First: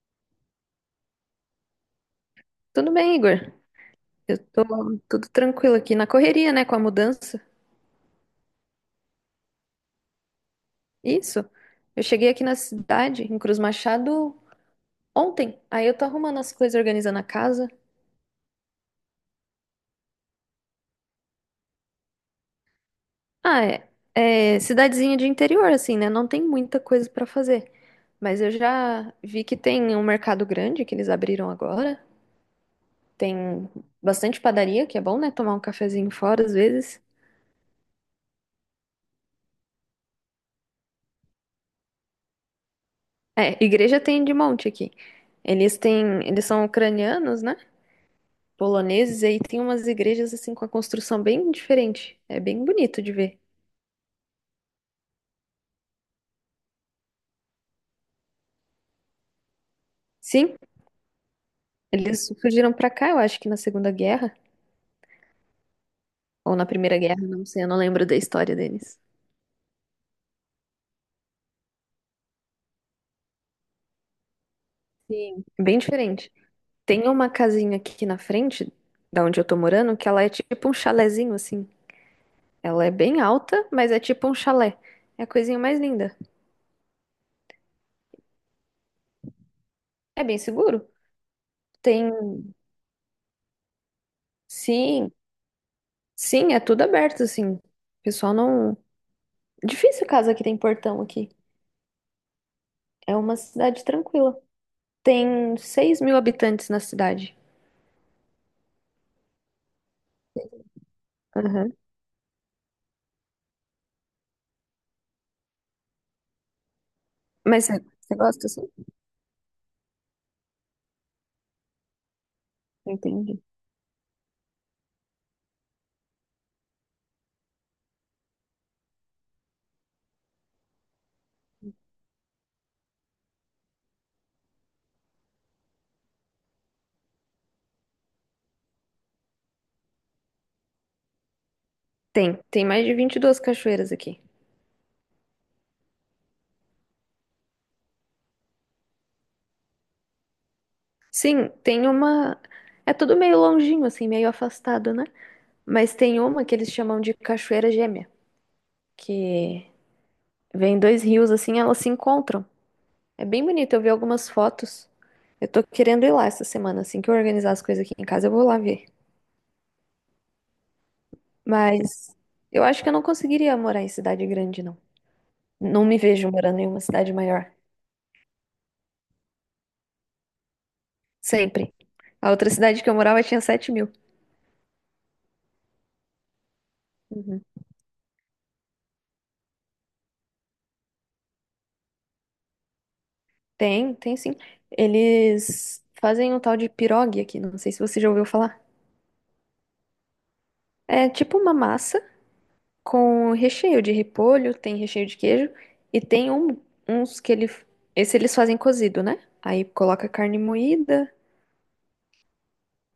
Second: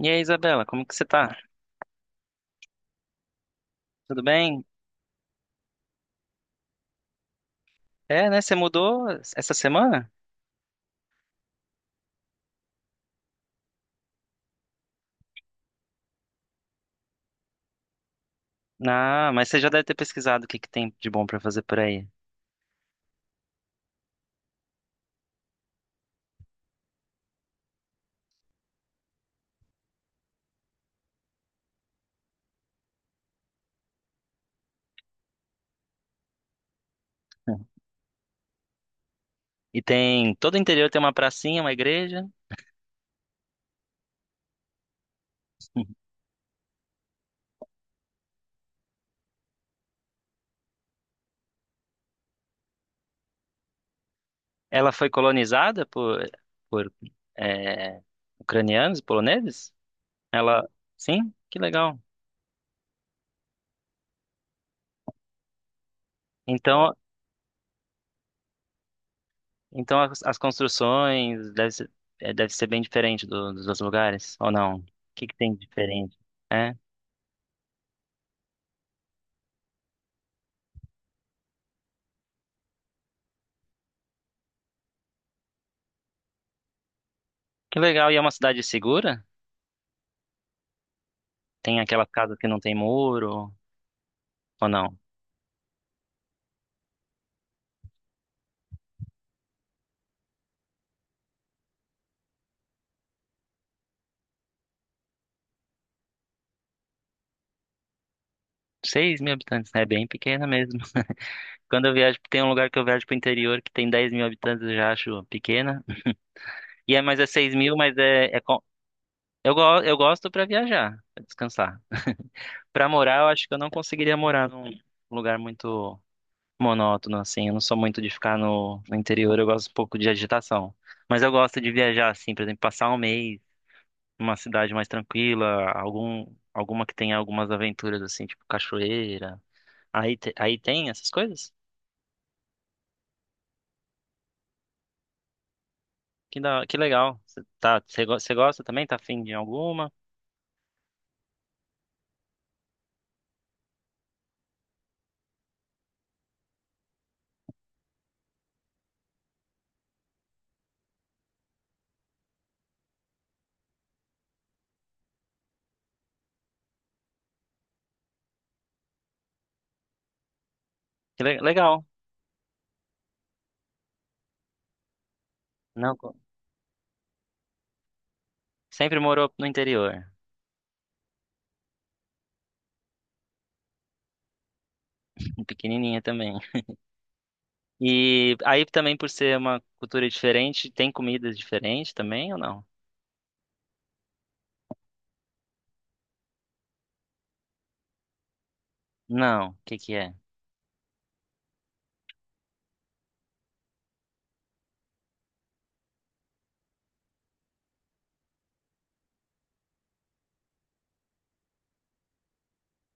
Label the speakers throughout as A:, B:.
A: E aí, Isabela, como que você tá?
B: Tudo bem, Igor?
A: Tudo
B: Eu
A: bem?
B: tô tudo tranquilo aqui na correria, né, com a mudança.
A: É, né? Você mudou essa semana?
B: Isso. Eu cheguei aqui na cidade, em Cruz Machado, ontem. Aí eu tô arrumando as coisas, organizando a casa.
A: Ah, mas você já deve ter pesquisado o que que tem de bom pra fazer por aí.
B: Ah, é. É cidadezinha de interior, assim, né? Não tem muita coisa pra fazer. Mas eu já vi que tem um mercado grande que eles abriram agora. Tem bastante padaria, que é bom, né? Tomar um cafezinho fora às vezes.
A: E tem, todo o interior tem uma pracinha, uma igreja.
B: É, igreja tem de monte aqui. Eles têm, eles são ucranianos, né? Poloneses, e aí tem umas igrejas assim com a construção bem diferente. É bem bonito de ver.
A: Ela foi colonizada por é, ucranianos e poloneses?
B: Sim,
A: Ela, sim? Que legal.
B: eles fugiram pra cá, eu acho que na Segunda Guerra ou na
A: Então,
B: Primeira Guerra, não sei, eu não lembro da história deles.
A: então as construções deve ser, é, deve ser bem diferente dos outros lugares, ou não? O que que
B: Sim.
A: tem de
B: Bem
A: diferente?
B: diferente.
A: É,
B: Tem uma casinha aqui na frente, da onde eu tô morando, que ela é tipo um chalezinho assim. Ela é bem alta, mas é tipo um chalé. É a coisinha mais linda.
A: que legal. E é uma cidade segura?
B: É bem seguro.
A: Tem aquela
B: Tem,
A: casa que não tem muro, ou não?
B: sim, sim, é tudo aberto assim. O pessoal não Difícil casa que tem portão aqui. É uma cidade tranquila. Tem 6.000 habitantes na cidade.
A: 6 mil habitantes, né? É bem pequena mesmo.
B: Aham.
A: Quando eu viajo, tem um lugar que eu viajo pro interior que tem 10 mil habitantes, eu já acho pequena. E é, mas é 6
B: Mas
A: mil,
B: você
A: mas
B: você gosta assim?
A: eu gosto pra viajar, pra descansar. Pra morar, eu
B: Entendi.
A: acho que eu não conseguiria morar num lugar muito monótono, assim. Eu não sou muito de ficar no interior, eu gosto um pouco de agitação. Mas eu gosto de viajar, assim, por exemplo, passar um mês numa cidade mais tranquila, alguma que tenha algumas aventuras, assim, tipo cachoeira. Aí, aí tem essas coisas?
B: Tem, tem mais de 22 cachoeiras aqui.
A: Que, da, que legal. Você tá, você gosta também? Tá afim de alguma?
B: Sim, tem uma. É tudo meio longinho, assim, meio afastado, né? Mas tem uma que eles chamam de Cachoeira Gêmea, que vem dois rios assim, elas se encontram. É bem bonito, eu vi algumas fotos. Eu tô querendo ir lá essa semana, assim que eu organizar as coisas aqui em casa, eu vou lá ver.
A: Que legal.
B: Mas eu acho que eu não conseguiria morar em cidade grande, não. Não
A: Não,
B: me
A: co-
B: vejo morando em uma cidade maior.
A: Sempre morou no interior,
B: Sempre. A outra cidade que eu morava tinha 7.000.
A: pequenininha também.
B: Uhum.
A: E aí também por ser uma cultura diferente, tem comidas diferentes também ou não?
B: Tem, tem sim. Eles fazem um tal de pirogue aqui, não sei se você já ouviu falar.
A: Não. O que que é?
B: É tipo uma massa com recheio de repolho, tem recheio de queijo e uns que esse eles fazem cozido, né? Aí coloca carne moída,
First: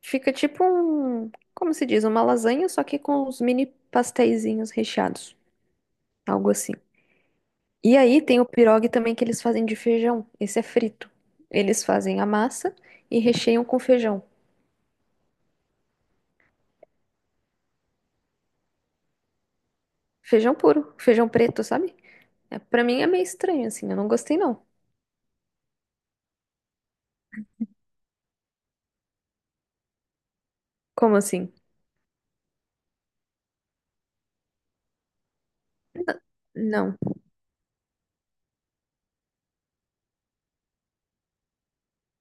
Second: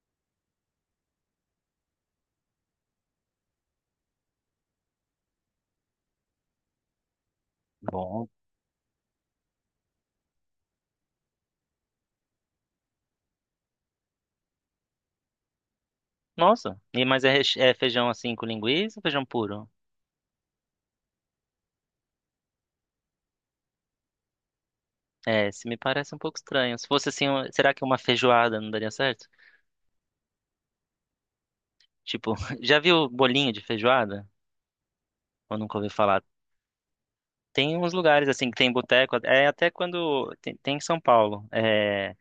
B: fica tipo um, como se diz, uma lasanha, só que com uns mini pasteizinhos recheados, algo assim. E aí
A: Bom.
B: tem o pirogue também que eles fazem de feijão. Esse é frito. Eles fazem a massa e recheiam com feijão.
A: Nossa. E mas é feijão assim com linguiça ou feijão puro?
B: Feijão puro, feijão preto, sabe? É, para mim é meio estranho assim, eu não gostei não.
A: É, se me parece um pouco estranho. Se fosse assim, será que uma feijoada não daria certo?
B: Como assim?
A: Tipo, já viu bolinho de feijoada? Ou nunca ouviu
B: N-
A: falar.
B: Não.
A: Tem uns lugares assim que tem boteco, é até quando tem, tem em São Paulo. É,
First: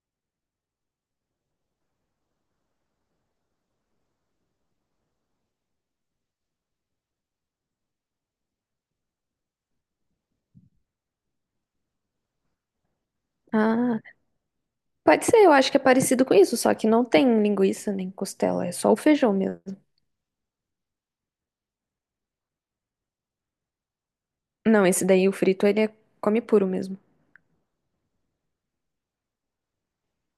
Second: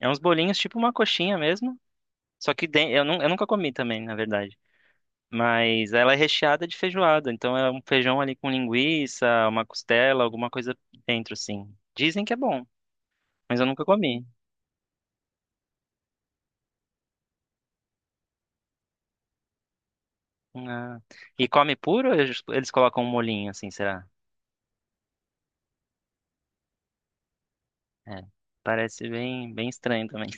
A: é uns bolinhos tipo uma coxinha mesmo, só que eu nunca comi também, na verdade. Mas ela é recheada de feijoada, então é um feijão ali com linguiça, uma costela, alguma coisa dentro assim. Dizem que é bom, mas eu nunca
B: Ah,
A: comi.
B: pode ser, eu acho que é parecido com isso, só que não tem linguiça nem costela, é só o feijão mesmo.
A: Ah, e come puro, ou eles colocam um molhinho assim, será?
B: Não, esse daí o frito come puro mesmo.
A: É, parece bem estranho também.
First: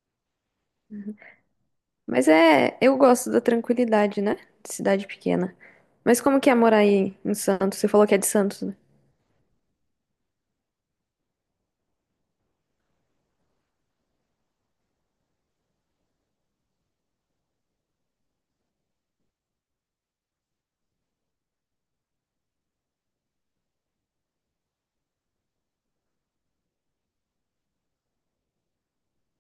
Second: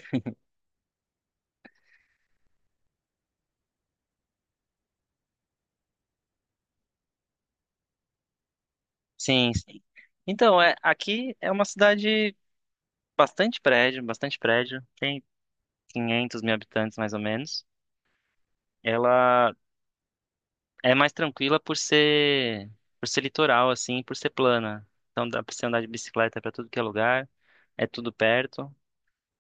B: Mas é, eu gosto da tranquilidade, né? De cidade pequena. Mas como que é morar aí em Santos? Você falou que é de Santos, né?
A: Sim, sim. Então, é, aqui é uma cidade bastante prédio, bastante prédio. Tem 500 mil habitantes mais ou menos. Ela é mais tranquila por ser litoral assim, por ser plana. Então dá pra você andar de bicicleta pra tudo que é lugar. É tudo perto,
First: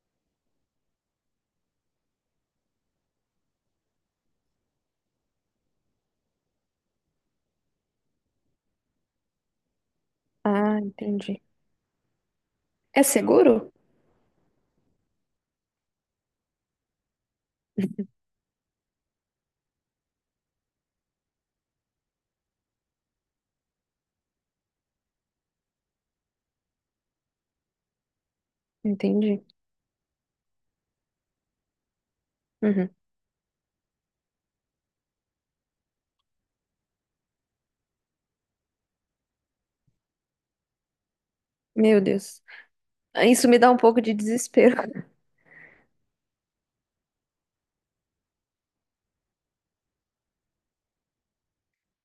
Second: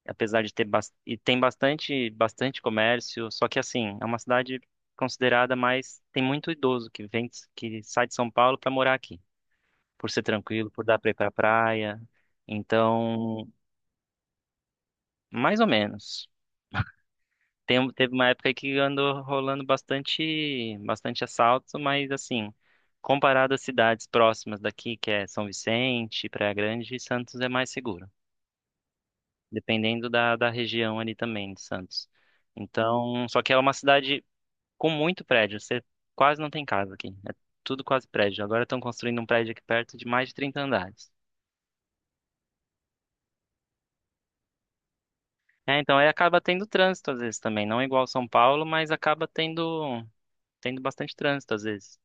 A: apesar de ter e tem bastante comércio, só que assim, é uma cidade considerada mais tem muito idoso que vem que sai de São Paulo pra morar aqui, por ser tranquilo,
B: Ah,
A: por dar pra ir pra
B: entendi.
A: praia.
B: É
A: Então,
B: seguro?
A: mais ou menos. Teve uma época que andou rolando bastante, bastante assalto, mas assim, comparado às cidades próximas daqui, que é São Vicente, Praia Grande, Santos é mais seguro,
B: Entendi.
A: dependendo da região ali também de Santos.
B: Uhum.
A: Então, só que é uma cidade com muito prédio, você quase não tem casa aqui, é tudo quase prédio. Agora estão construindo um prédio aqui perto de mais de 30 andares.
B: Meu Deus. Isso me dá um pouco de desespero.
A: É, então aí acaba tendo trânsito às vezes também, não é igual São Paulo, mas acaba tendo bastante trânsito às vezes.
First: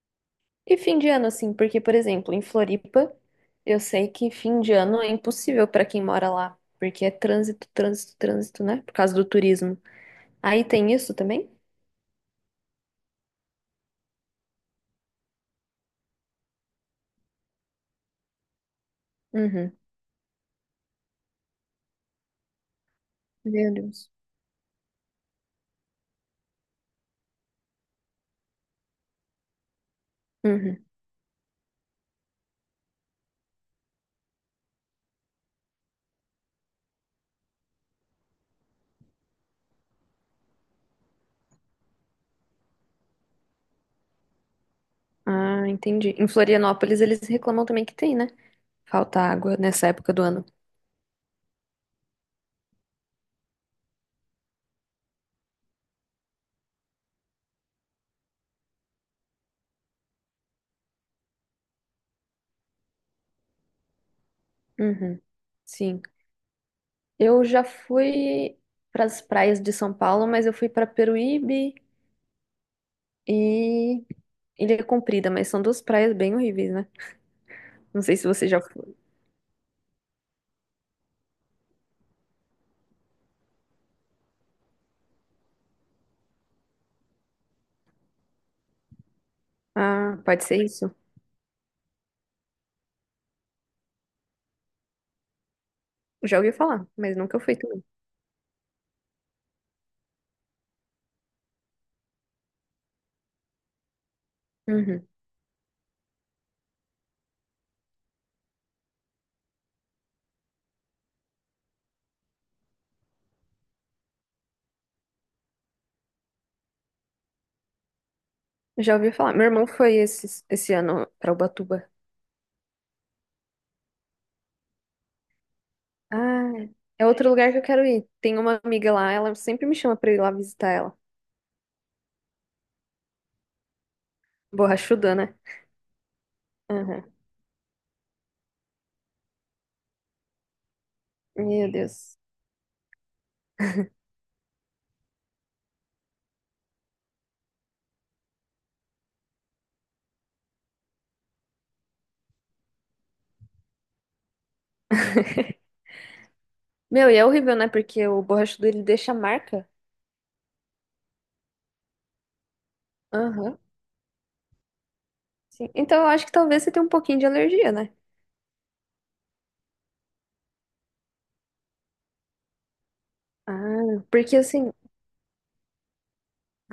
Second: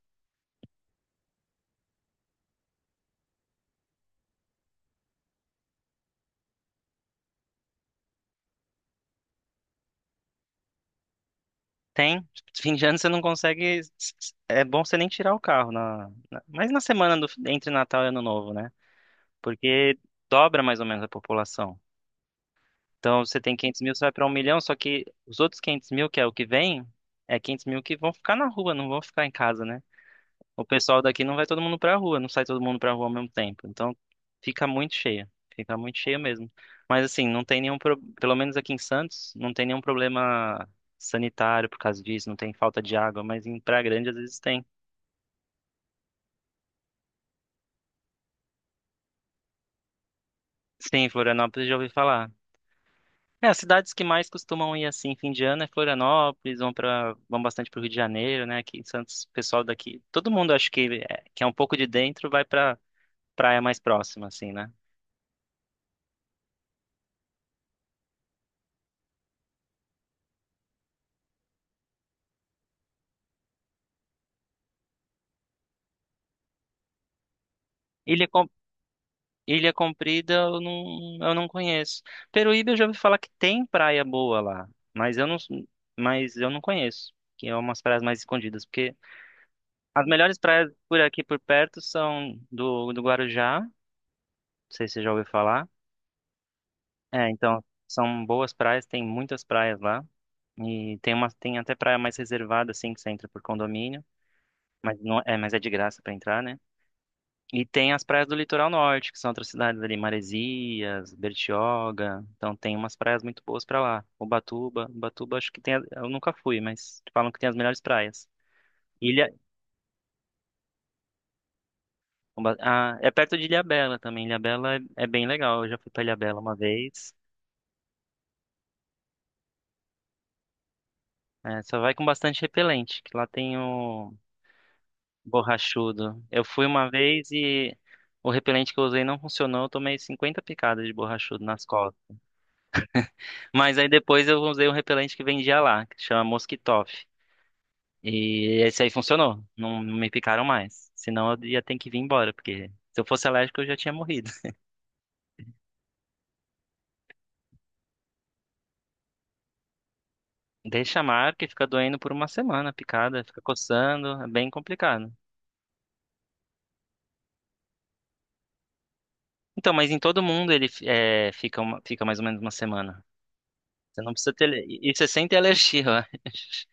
B: E fim de ano, assim, porque, por exemplo, em Floripa, eu sei que fim de ano é impossível pra quem mora lá, porque é trânsito, trânsito, trânsito, né? Por causa do turismo. Aí tem isso também?
A: Tem. Tipo, fim de ano você não consegue. É bom você nem tirar o carro mas na semana entre Natal e Ano Novo, né?
B: Uhum.
A: Porque dobra mais ou menos a população. Então você tem
B: Meu
A: 500 mil, você vai
B: Deus.
A: para 1 milhão, só que os outros 500 mil, que é o que vem, é 500 mil que vão ficar na rua, não vão ficar em casa, né? O
B: Uhum.
A: pessoal daqui não vai todo mundo pra rua, não sai todo mundo pra rua ao mesmo tempo. Então fica muito cheia mesmo. Mas assim, não tem nenhum, pro... pelo menos aqui em Santos, não tem nenhum problema sanitário por causa disso, não tem falta de água, mas em Praia Grande às vezes tem.
B: Ah, entendi. Em Florianópolis, eles reclamam também que tem, né? Falta água nessa época do ano.
A: Sim, Florianópolis já ouvi falar. É, as cidades que mais costumam ir assim fim de ano é Florianópolis, vão bastante pro Rio de Janeiro, né? Aqui em Santos, o pessoal daqui, todo mundo acho que é um pouco de dentro vai pra praia mais próxima assim, né?
B: Uhum. Sim. Eu já fui para as praias de São Paulo, mas eu fui para Peruíbe, e Ilha é Comprida, mas são duas praias bem horríveis, né? Não sei
A: Ilha
B: se você já foi.
A: Ilha Comprida eu não conheço. Peruíbe eu já ouvi falar que tem praia boa lá, mas eu não, mas eu não conheço, que é umas praias mais escondidas, porque as
B: Ah,
A: melhores
B: pode ser
A: praias
B: isso?
A: por aqui por perto são do Guarujá, não sei se você já ouviu falar.
B: Já ouvi falar, mas
A: É,
B: nunca fui
A: então
B: também.
A: são boas praias, tem muitas praias lá e tem até praia mais reservada assim que você entra por condomínio, mas
B: Uhum.
A: não é, mas é de graça para entrar, né? E tem as praias do litoral norte, que são outras cidades ali, Maresias, Bertioga. Então tem umas praias muito boas pra lá. Ubatuba acho que tem, eu nunca fui, mas falam que tem as melhores praias.
B: Já ouvi
A: Ilha,
B: falar. Meu irmão foi esse ano pra Ubatuba.
A: Ah, é perto de Ilhabela também. Ilhabela é, é bem legal. Eu já fui pra Ilhabela
B: Ah,
A: uma
B: é
A: vez.
B: outro lugar que eu quero ir. Tem uma amiga lá, ela sempre me chama pra ir lá visitar ela.
A: É, só vai com bastante repelente, que lá tem o
B: Borrachuda, né?
A: borrachudo. Eu fui uma
B: Aham.
A: vez e o repelente que eu usei não funcionou. Eu tomei 50 picadas de borrachudo nas...
B: Meu Deus.
A: Mas aí depois eu usei um repelente que vendia lá, que chama Mosquitoff. E esse aí funcionou. Não, não me picaram mais. Senão eu ia ter que vir embora, porque se eu fosse alérgico eu já tinha morrido.
B: Meu, e é horrível, né? Porque o borrachudo ele deixa marca.
A: Deixa a marca e fica doendo por uma semana, a picada, fica
B: Aham.
A: coçando, é bem complicado.
B: Sim. Então eu acho que talvez você tenha um pouquinho de alergia, né?
A: Então, mas em todo mundo ele é, fica, fica mais ou menos uma semana. Você
B: Ah,
A: não precisa
B: porque
A: ter.
B: assim,
A: E você sente alergia, eu acho.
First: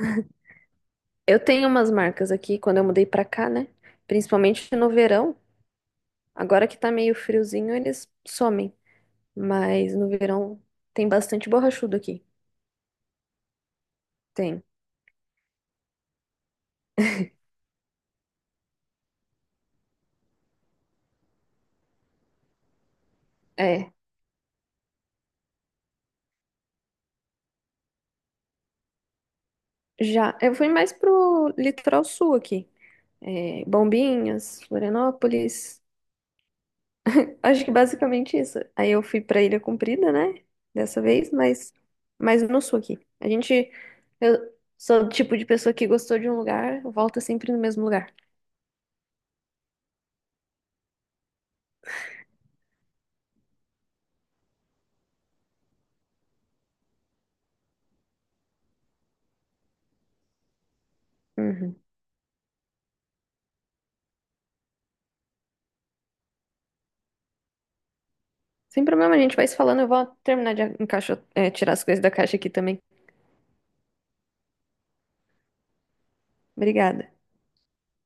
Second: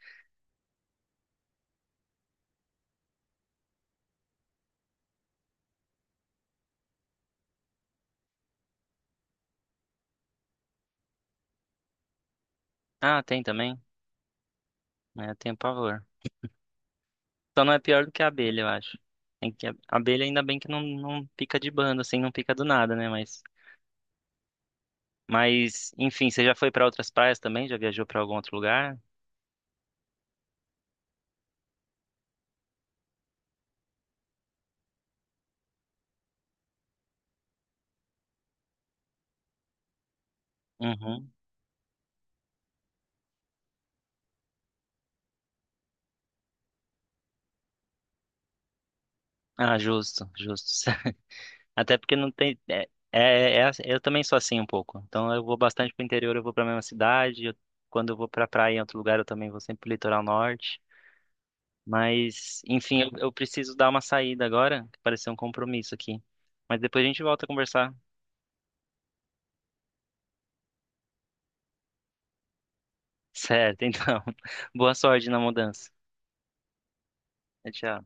B: eu tenho umas marcas aqui quando eu mudei pra cá, né? Principalmente no verão. Agora que tá meio friozinho, eles somem. Mas no verão tem bastante borrachudo aqui.
A: Ah, tem também?
B: Tem.
A: É, eu tenho pavor. Só não é pior do que a abelha, eu acho. Tem que, a abelha ainda bem que não pica de bando, assim, não pica do nada, né? Mas.
B: É.
A: Mas, enfim, você já foi para outras praias também? Já viajou para algum outro lugar?
B: Já. Eu fui mais pro litoral sul aqui. É, Bombinhas, Florianópolis. Acho que basicamente isso. Aí eu fui pra Ilha Comprida, né? Dessa vez,
A: Uhum.
B: mas no sul aqui. A gente. Eu sou o tipo de pessoa que gostou de um lugar, volta sempre no mesmo lugar.
A: Ah, justo, justo. Até porque não tem. Assim, eu também sou assim um pouco. Então eu vou bastante pro interior, eu vou pra mesma cidade. Quando eu vou pra praia em outro lugar, eu também vou sempre pro litoral norte.
B: Uhum.
A: Mas, enfim, eu preciso dar uma saída agora, que pareceu um compromisso aqui. Mas depois a gente volta a conversar.
B: Sem problema, a gente vai se falando. Eu vou terminar de tirar as coisas da caixa aqui também.
A: Certo, então. Boa sorte na mudança.
B: Obrigada.
A: Tchau.